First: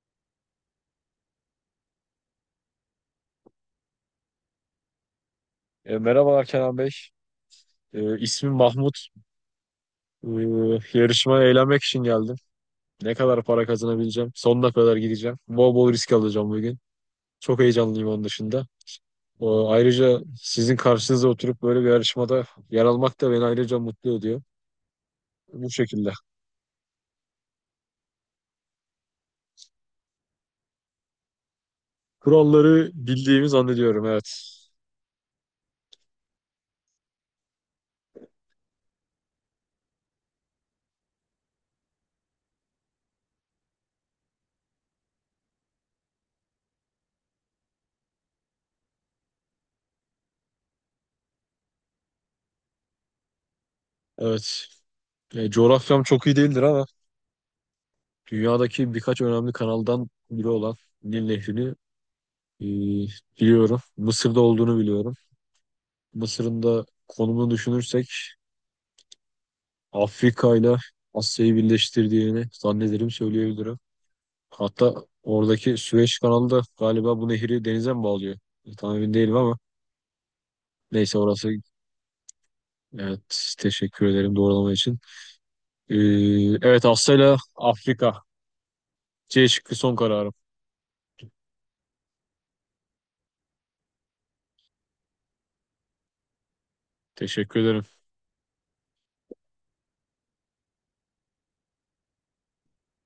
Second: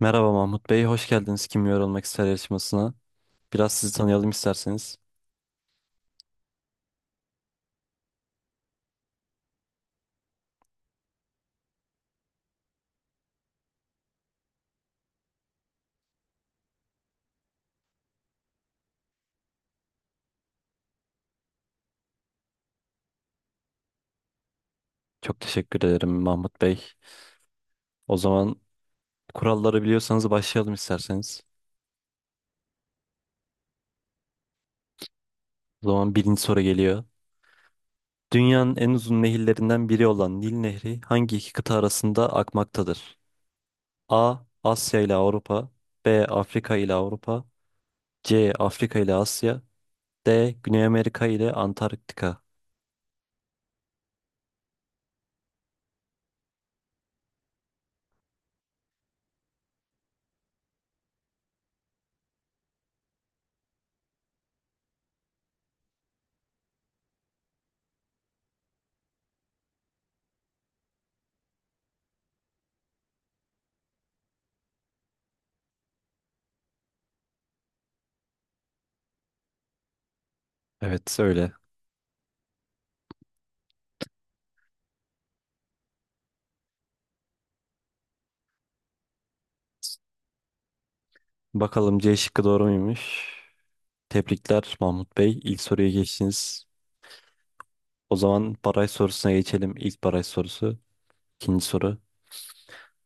Merhaba Mahmut Bey, hoş geldiniz Kim Yorulmak İster yarışmasına. Biraz sizi tanıyalım isterseniz. Merhabalar Kenan Bey. İsmim Mahmut. E, Yarışmaya eğlenmek için geldim. Ne kadar para kazanabileceğim? Sonuna kadar gideceğim. Bol bol risk alacağım bugün. Çok heyecanlıyım onun dışında. O, ayrıca sizin karşınıza oturup böyle bir yarışmada yer almak da beni ayrıca mutlu ediyor. Çok Bu teşekkür ederim şekilde. Mahmut Bey. O zaman kuralları biliyorsanız başlayalım isterseniz. Kuralları bildiğimi zannediyorum, evet. O zaman birinci soru geliyor. Dünyanın en uzun nehirlerinden biri olan Nil Nehri hangi iki kıta arasında akmaktadır? A. Asya ile Avrupa B. Afrika ile Avrupa C. Afrika ile Asya D. Güney Amerika ile Antarktika Evet. Coğrafyam çok iyi değildir ama dünyadaki birkaç önemli kanaldan biri olan Nil Nehri'ni e, biliyorum. Mısır'da olduğunu biliyorum. Mısır'ın da konumunu düşünürsek Afrika ile Asya'yı birleştirdiğini zannederim söyleyebilirim. Hatta oradaki Süveyş kanalı da galiba bu nehri denize mi bağlıyor? Tam emin değilim ama Evet neyse orası, öyle. evet, teşekkür ederim doğrulama için. Ee, evet, Asya ile Afrika, C şıkkı son kararım. Bakalım C şıkkı doğru muymuş? Tebrikler Mahmut Bey. İlk soruya geçtiniz. Teşekkür ederim. O zaman baraj sorusuna geçelim. İlk baraj sorusu. İkinci soru.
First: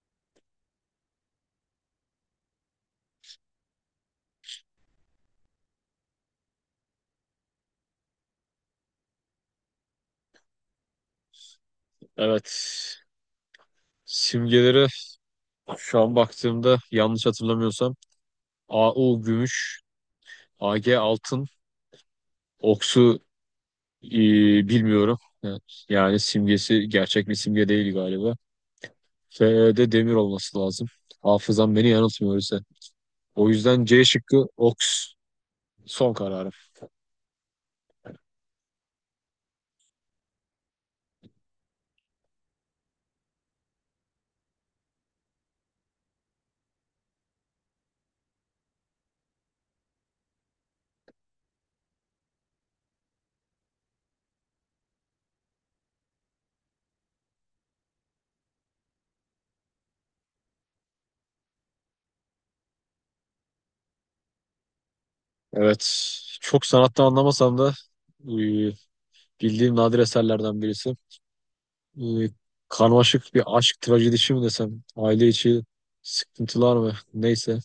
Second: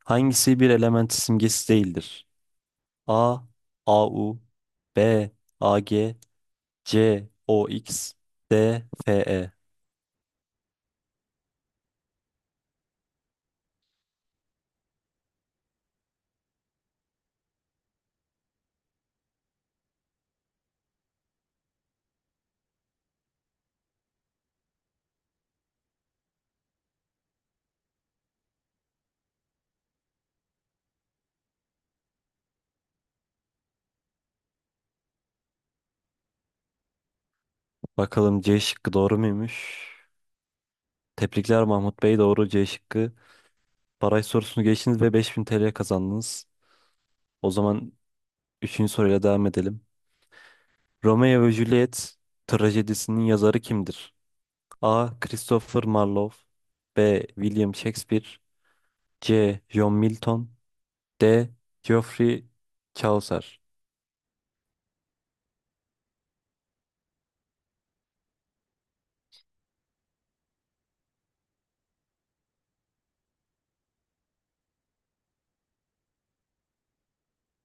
Hangisi bir element simgesi değildir? A. AU B. AG C. OX D. FE Evet, simgeleri şu an baktığımda yanlış hatırlamıyorsam AU gümüş, AG altın, Oksu Ee, bilmiyorum. Yani, simgesi gerçek bir simge değil galiba. F'de demir olması lazım. Hafızam beni yanıltmıyor öyleyse. O yüzden C şıkkı Oks son kararım. Bakalım C şıkkı doğru muymuş? Tebrikler Mahmut Bey. Doğru C şıkkı. Baraj sorusunu geçtiniz ve 5000 TL kazandınız. O zaman üçüncü soruyla devam edelim. Romeo ve Juliet trajedisinin yazarı kimdir? A. Christopher Marlowe B. William Shakespeare C. John Milton D. Geoffrey Chaucer Evet. Çok sanattan anlamasam da e, bildiğim nadir eserlerden birisi. e, Karmaşık bir aşk trajedisi mi desem, aile içi sıkıntılar mı neyse.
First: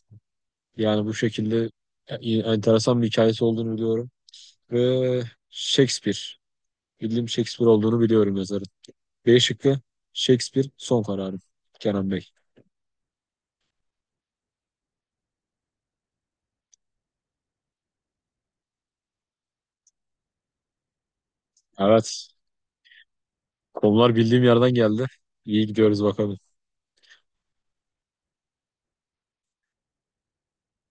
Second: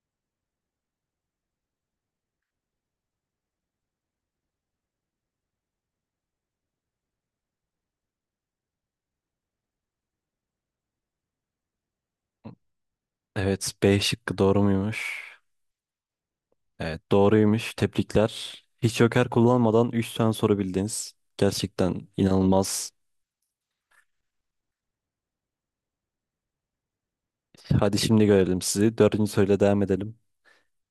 Yani bu şekilde e, enteresan bir hikayesi olduğunu biliyorum. Ve Shakespeare, bildiğim Shakespeare olduğunu biliyorum yazarın. B şıkkı Shakespeare son kararım Kenan Bey. Evet B şıkkı doğru muymuş? Evet doğruymuş. Tebrikler. Hiç joker kullanmadan 3 tane soru bildiniz. Gerçekten Evet, inanılmaz. konular bildiğim yerden geldi. İyi gidiyoruz bakalım. Hadi şimdi görelim sizi. Dördüncü soruyla devam edelim.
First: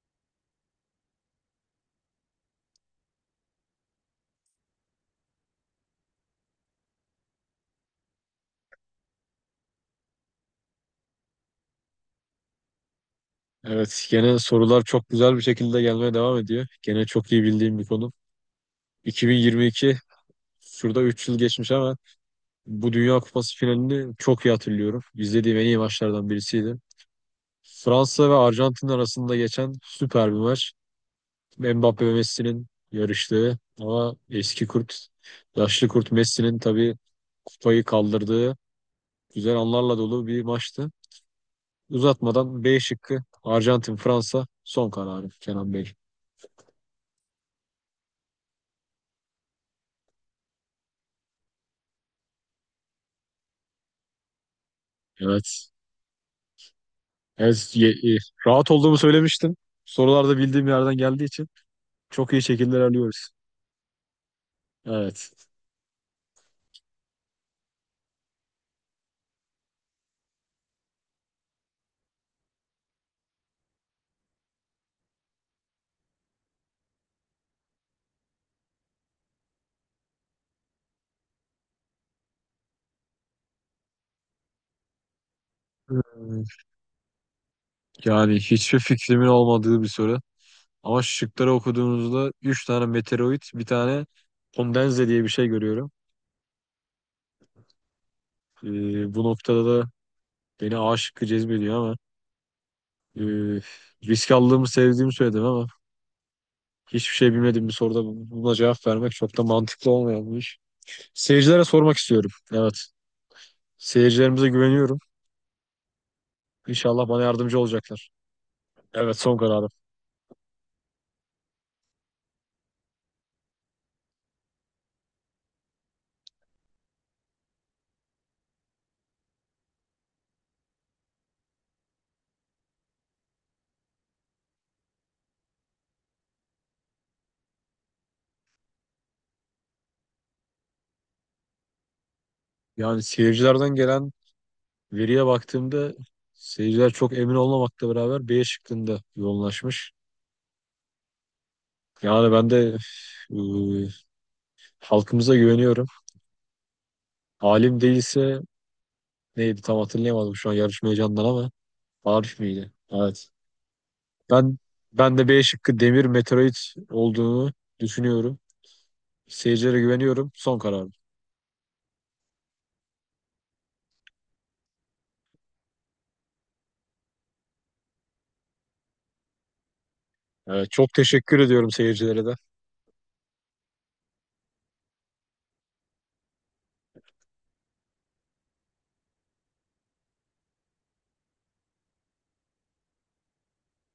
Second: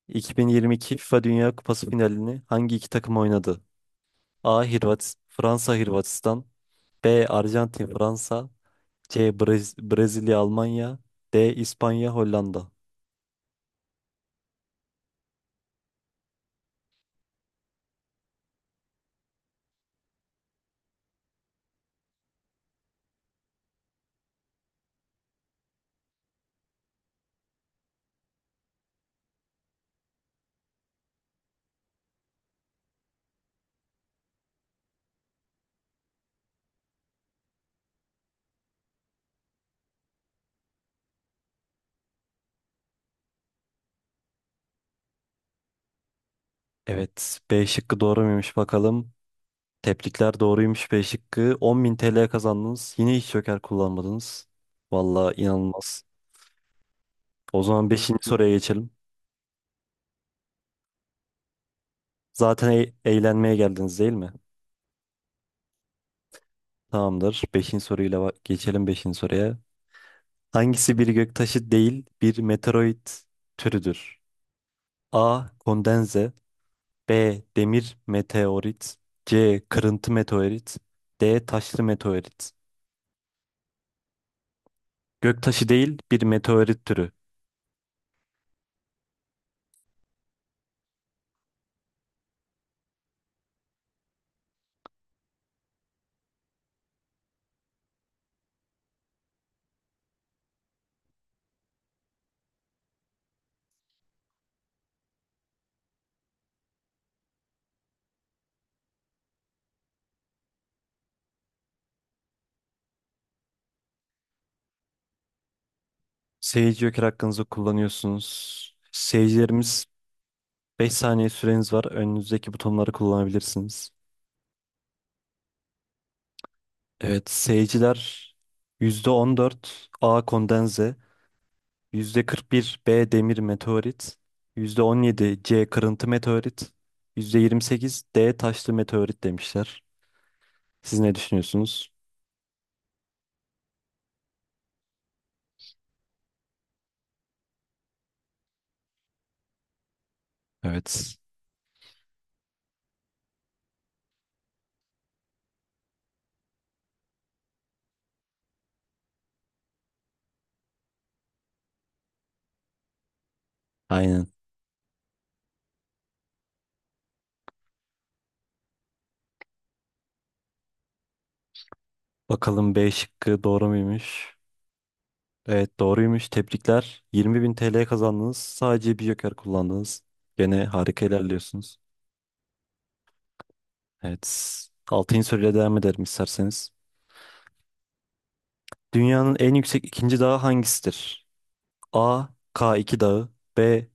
2022 FIFA Dünya Kupası finalini hangi iki takım oynadı? A. Hırvat Fransa Hırvatistan B. Arjantin Fransa C. Brezilya, Almanya. D. İspanya, Hollanda. Evet, gene sorular çok güzel bir şekilde gelmeye devam ediyor. Gene çok iyi bildiğim bir konu. 2022, şurada 3 yıl geçmiş ama bu Dünya Kupası finalini çok iyi hatırlıyorum. İzlediğim en iyi maçlardan birisiydi. Fransa ve Arjantin arasında geçen süper bir maç. Mbappe ve Messi'nin yarıştığı ama eski kurt, yaşlı kurt Messi'nin tabii kupayı kaldırdığı güzel anlarla dolu bir maçtı. Uzatmadan B şıkkı Arjantin-Fransa son kararı Kenan Bey. Evet, B şıkkı doğru muymuş bakalım. Tebrikler doğruymuş B şıkkı. 10.000 TL kazandınız. Yine hiç joker kullanmadınız. Vallahi Evet. inanılmaz. O Evet, ye- zaman e, beşinci soruya Rahat geçelim. olduğumu söylemiştim. Sorularda bildiğim yerden geldiği için çok iyi Zaten şekilde ilerliyoruz. eğlenmeye geldiniz değil mi? Evet. Tamamdır. Beşinci soruyla geçelim beşinci soruya. Hangisi bir göktaşı değil bir meteoroid türüdür? A. Kondenze B. Demir meteorit. C. Kırıntı meteorit. D. Taşlı meteorit. Göktaşı değil bir Ee, meteorit türü. Yani hiçbir fikrimin olmadığı bir soru. Ama şıkları okuduğunuzda 3 tane meteoroid, bir tane kondenze diye bir şey görüyorum. Bu noktada da beni A şıkkı cezbediyor ama e, risk aldığımı sevdiğimi söyledim ama hiçbir şey bilmediğim bir soruda buna cevap vermek çok da mantıklı olmayan bir iş. Seyircilere sormak istiyorum. Evet. Seyircilerimize güveniyorum. Seyirci joker İnşallah bana hakkınızı yardımcı olacaklar. kullanıyorsunuz. Evet, son kararım. Seyircilerimiz 5 saniye süreniz var. Önünüzdeki butonları kullanabilirsiniz. Evet seyirciler %14 A. Kondenze. %41 B. Demir meteorit. %17 C. Kırıntı meteorit. %28 D. Taşlı meteorit demişler. Siz ne düşünüyorsunuz? Yani seyircilerden gelen veriye baktığımda seyirciler çok emin olmamakla beraber B şıkkında yoğunlaşmış. Evet. Yani ben de e, halkımıza güveniyorum. Alim değilse neydi tam hatırlayamadım şu an yarışma heyecanından ama Arif miydi? Evet. Aynen. Ben ben de B şıkkı demir meteorit olduğunu düşünüyorum. Seyircilere güveniyorum. Son karar. Bakalım B şıkkı doğru muymuş? Evet doğruymuş. Tebrikler. 20.000 TL kazandınız. Sadece bir joker kullandınız. Gene Evet, çok harika teşekkür ediyorum ilerliyorsunuz. seyircilere de. Evet. Altıncı soruyla devam edelim isterseniz. Dünyanın en yüksek ikinci dağı hangisidir? A. k iki Dağı B.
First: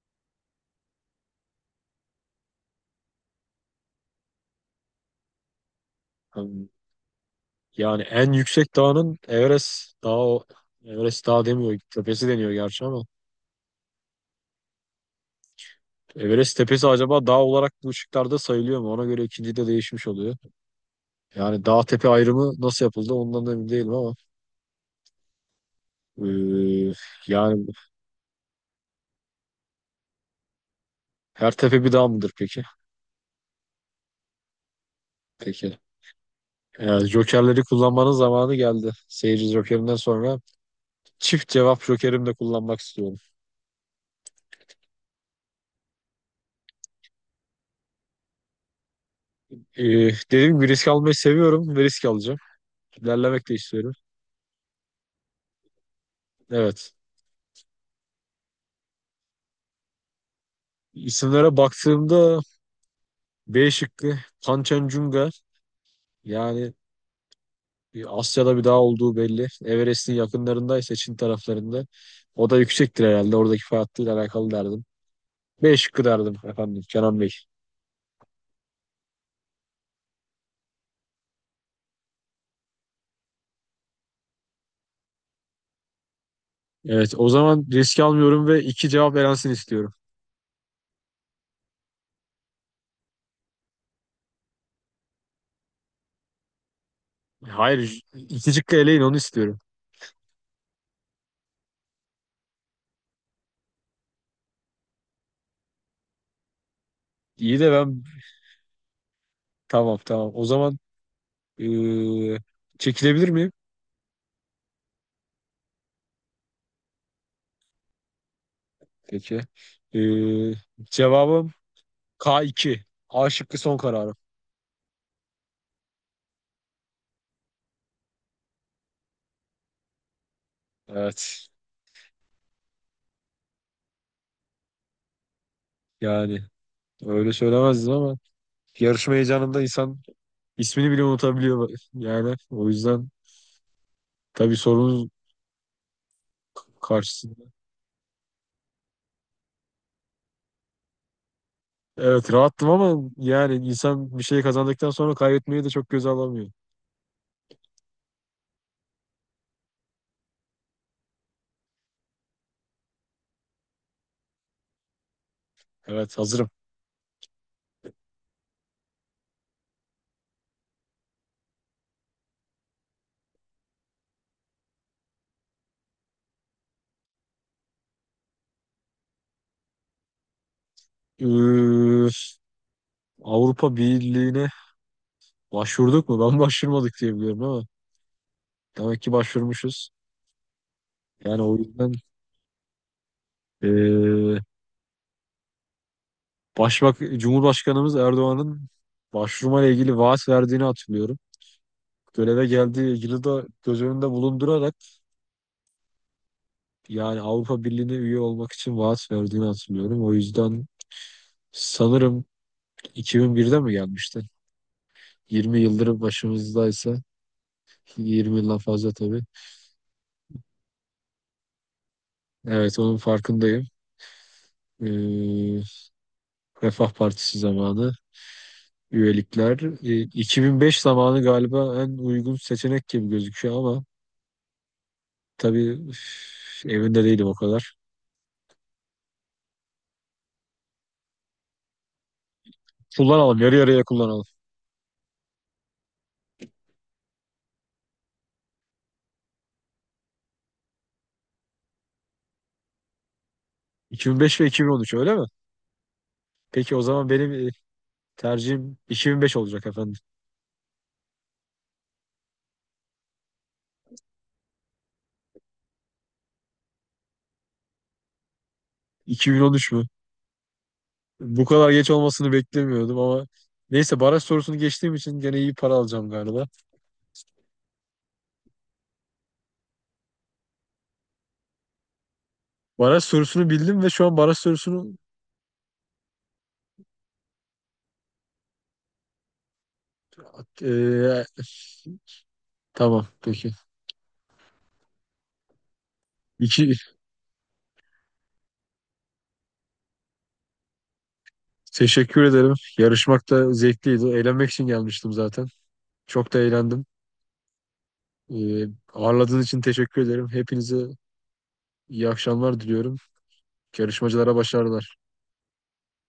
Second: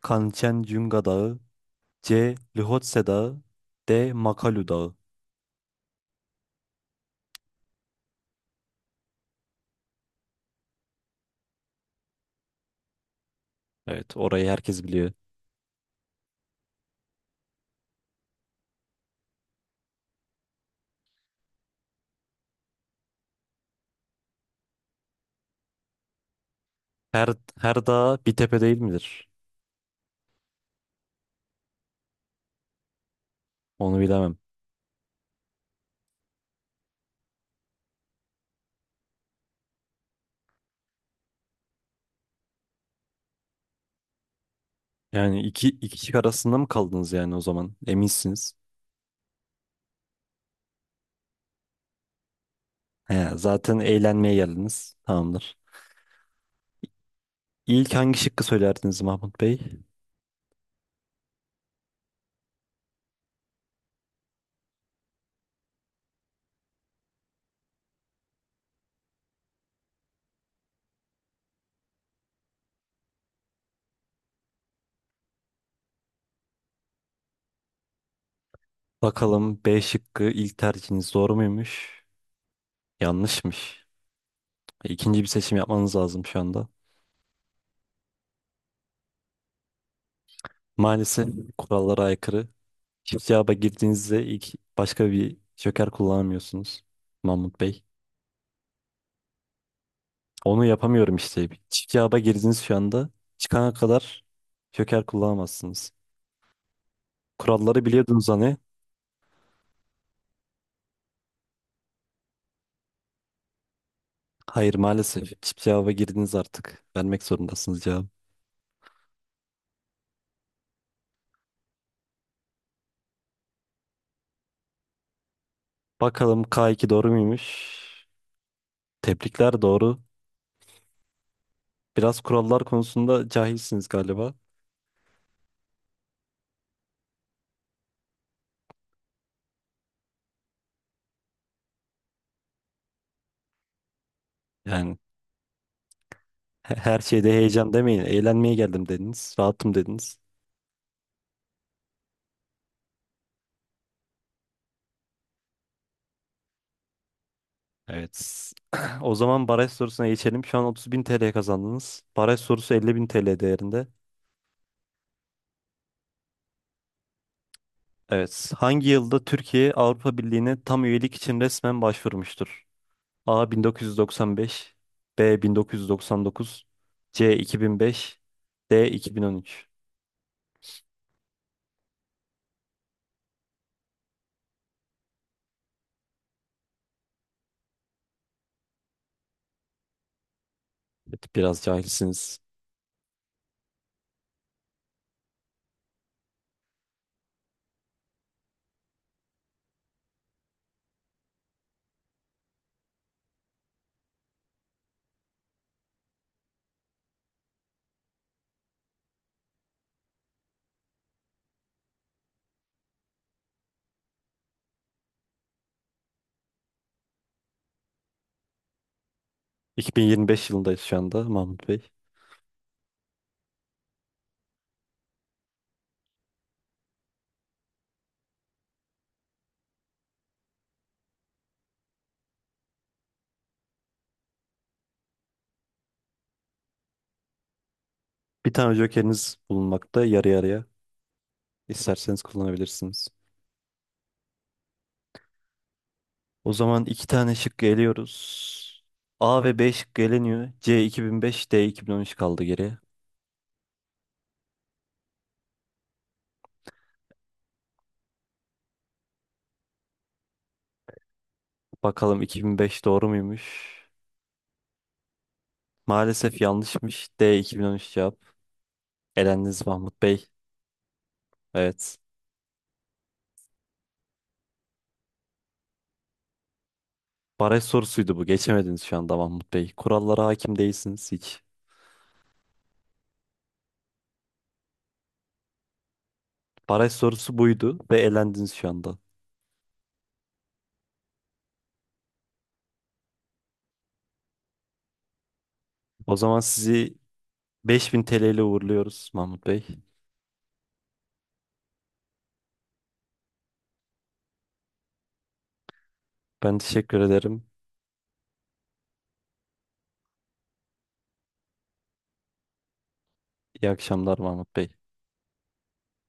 Kanchenjunga Dağı C. Lhotse Dağı D. Makalu Dağı Em, Yani en yüksek dağının Everest dağı, Everest dağı demiyor, tepesi deniyor gerçi ama. Evet orayı herkes biliyor. Everest tepesi acaba dağ olarak bu ışıklarda sayılıyor mu? Ona göre ikinci de değişmiş oluyor. Yani dağ tepe ayrımı nasıl yapıldı ondan da emin değilim ama. eee, Her, Yani her dağ bir tepe değil midir? her tepe bir dağ mıdır peki? Onu bilemem. Peki. Yani jokerleri kullanmanın zamanı geldi. Seyirci Joker'inden sonra çift cevap Joker'imi de kullanmak istiyorum. Yani iki kişi arasında mı kaldınız yani o zaman? Eminsiniz. Ee, Dediğim gibi risk almayı seviyorum ve risk alacağım. He, İlerlemek de zaten istiyorum. eğlenmeye geldiniz. Tamamdır. Evet. İlk hangi şıkkı söylerdiniz Mahmut Bey? İsimlere baktığımda B şıkkı Kanchenjunga, yani bir Asya'da bir dağ olduğu belli. Everest'in yakınlarındaysa Çin taraflarında. O da yüksektir herhalde. Oradaki farklıyla alakalı derdim. B şıkkı derdim efendim Kenan Bey. Bakalım B şıkkı ilk tercihiniz doğru muymuş? Yanlışmış. İkinci bir seçim yapmanız lazım şu anda. Evet, o zaman risk almıyorum ve iki cevap elensin istiyorum. Maalesef kurallara aykırı. Çift cevaba girdiğinizde ilk başka bir joker kullanamıyorsunuz Mahmut Bey. Hayır, iki cıkka eleyin onu istiyorum. Onu yapamıyorum işte. Çift cevaba girdiniz şu anda. Çıkana kadar joker kullanamazsınız. İyi de Kuralları ben, biliyordunuz hani. tamam tamam. O zaman eee, çekilebilir miyim? Hayır maalesef. Çift cevaba girdiniz artık. Vermek zorundasınız cevabı. Peki. Eee, Cevabım K2. A şıkkı son kararım. Bakalım K2 doğru muymuş? Tebrikler doğru. Evet. Biraz kurallar konusunda cahilsiniz galiba. Yani öyle söylemezdim ama yarışma heyecanında insan ismini bile unutabiliyor. Yani o yüzden tabii Yani sorunuz her şeyde karşısında. heyecan demeyin. Eğlenmeye geldim dediniz. Rahatım dediniz. Evet, rahattım ama yani insan bir şey kazandıktan sonra kaybetmeyi de çok göze alamıyor. Evet. O zaman baraj sorusuna geçelim. Şu an 30 bin TL kazandınız. Baraj sorusu 50 bin TL değerinde. Evet, hazırım. Evet. Hangi yılda Türkiye Avrupa Birliği'ne tam üyelik için resmen başvurmuştur? A 1995, B 1999, C 2005, D 2013. Eee, Avrupa Birliği'ne başvurduk mu? Ben başvurmadık diye biliyorum ama demek ki başvurmuşuz. Evet, Yani o biraz yüzden cahilsiniz. eee Başbak Cumhurbaşkanımız Erdoğan'ın başvurmayla ilgili vaat verdiğini hatırlıyorum. Göreve geldiği yılı da göz önünde bulundurarak, yani Avrupa Birliği'ne üye olmak için vaat verdiğini hatırlıyorum. O yüzden sanırım 2001'de mi gelmişti? 20 yıldır başımızdaysa, 20 yıldan fazla tabii. 2025 yılındayız şu anda Mahmut Bey. Evet, onun farkındayım. Eee Refah Partisi zamanı, üyelikler. 2005 zamanı galiba en uygun seçenek gibi gözüküyor ama tabii üf, evinde değilim o kadar. Bir tane jokeriniz bulunmakta yarı yarıya. İsterseniz kullanabilirsiniz. Kullanalım, yarı yarıya kullanalım. O zaman iki tane şık geliyoruz. A ve B şıkkı eleniyor. C 2005, D 2013 kaldı geriye. 2005 ve 2013, öyle mi? Peki o zaman benim tercihim 2005 olacak efendim. Bakalım 2005 doğru muymuş? Maalesef yanlışmış. D 2013 cevap. Elendiniz 2013 mü? Mahmut Bey. Bu kadar geç Evet. olmasını beklemiyordum ama neyse, baraj sorusunu geçtiğim için gene iyi para alacağım galiba. Baraj sorusuydu bu. Geçemediniz şu anda Mahmut Bey. Kurallara hakim değilsiniz hiç. Baraj sorusunu bildim ve şu an baraj sorusunu Baraj sorusu buydu ve elendiniz şu anda. e, tamam peki. O zaman sizi 5000 TL ile uğurluyoruz Mahmut Bey. Teşekkür ederim. Yarışmak da zevkliydi. Eğlenmek için gelmiştim zaten. Çok da Ben eğlendim. teşekkür ederim. Ee, Ağırladığın için teşekkür ederim. Hepinize iyi akşamlar diliyorum. İyi akşamlar Yarışmacılara Mahmut Bey. başarılar.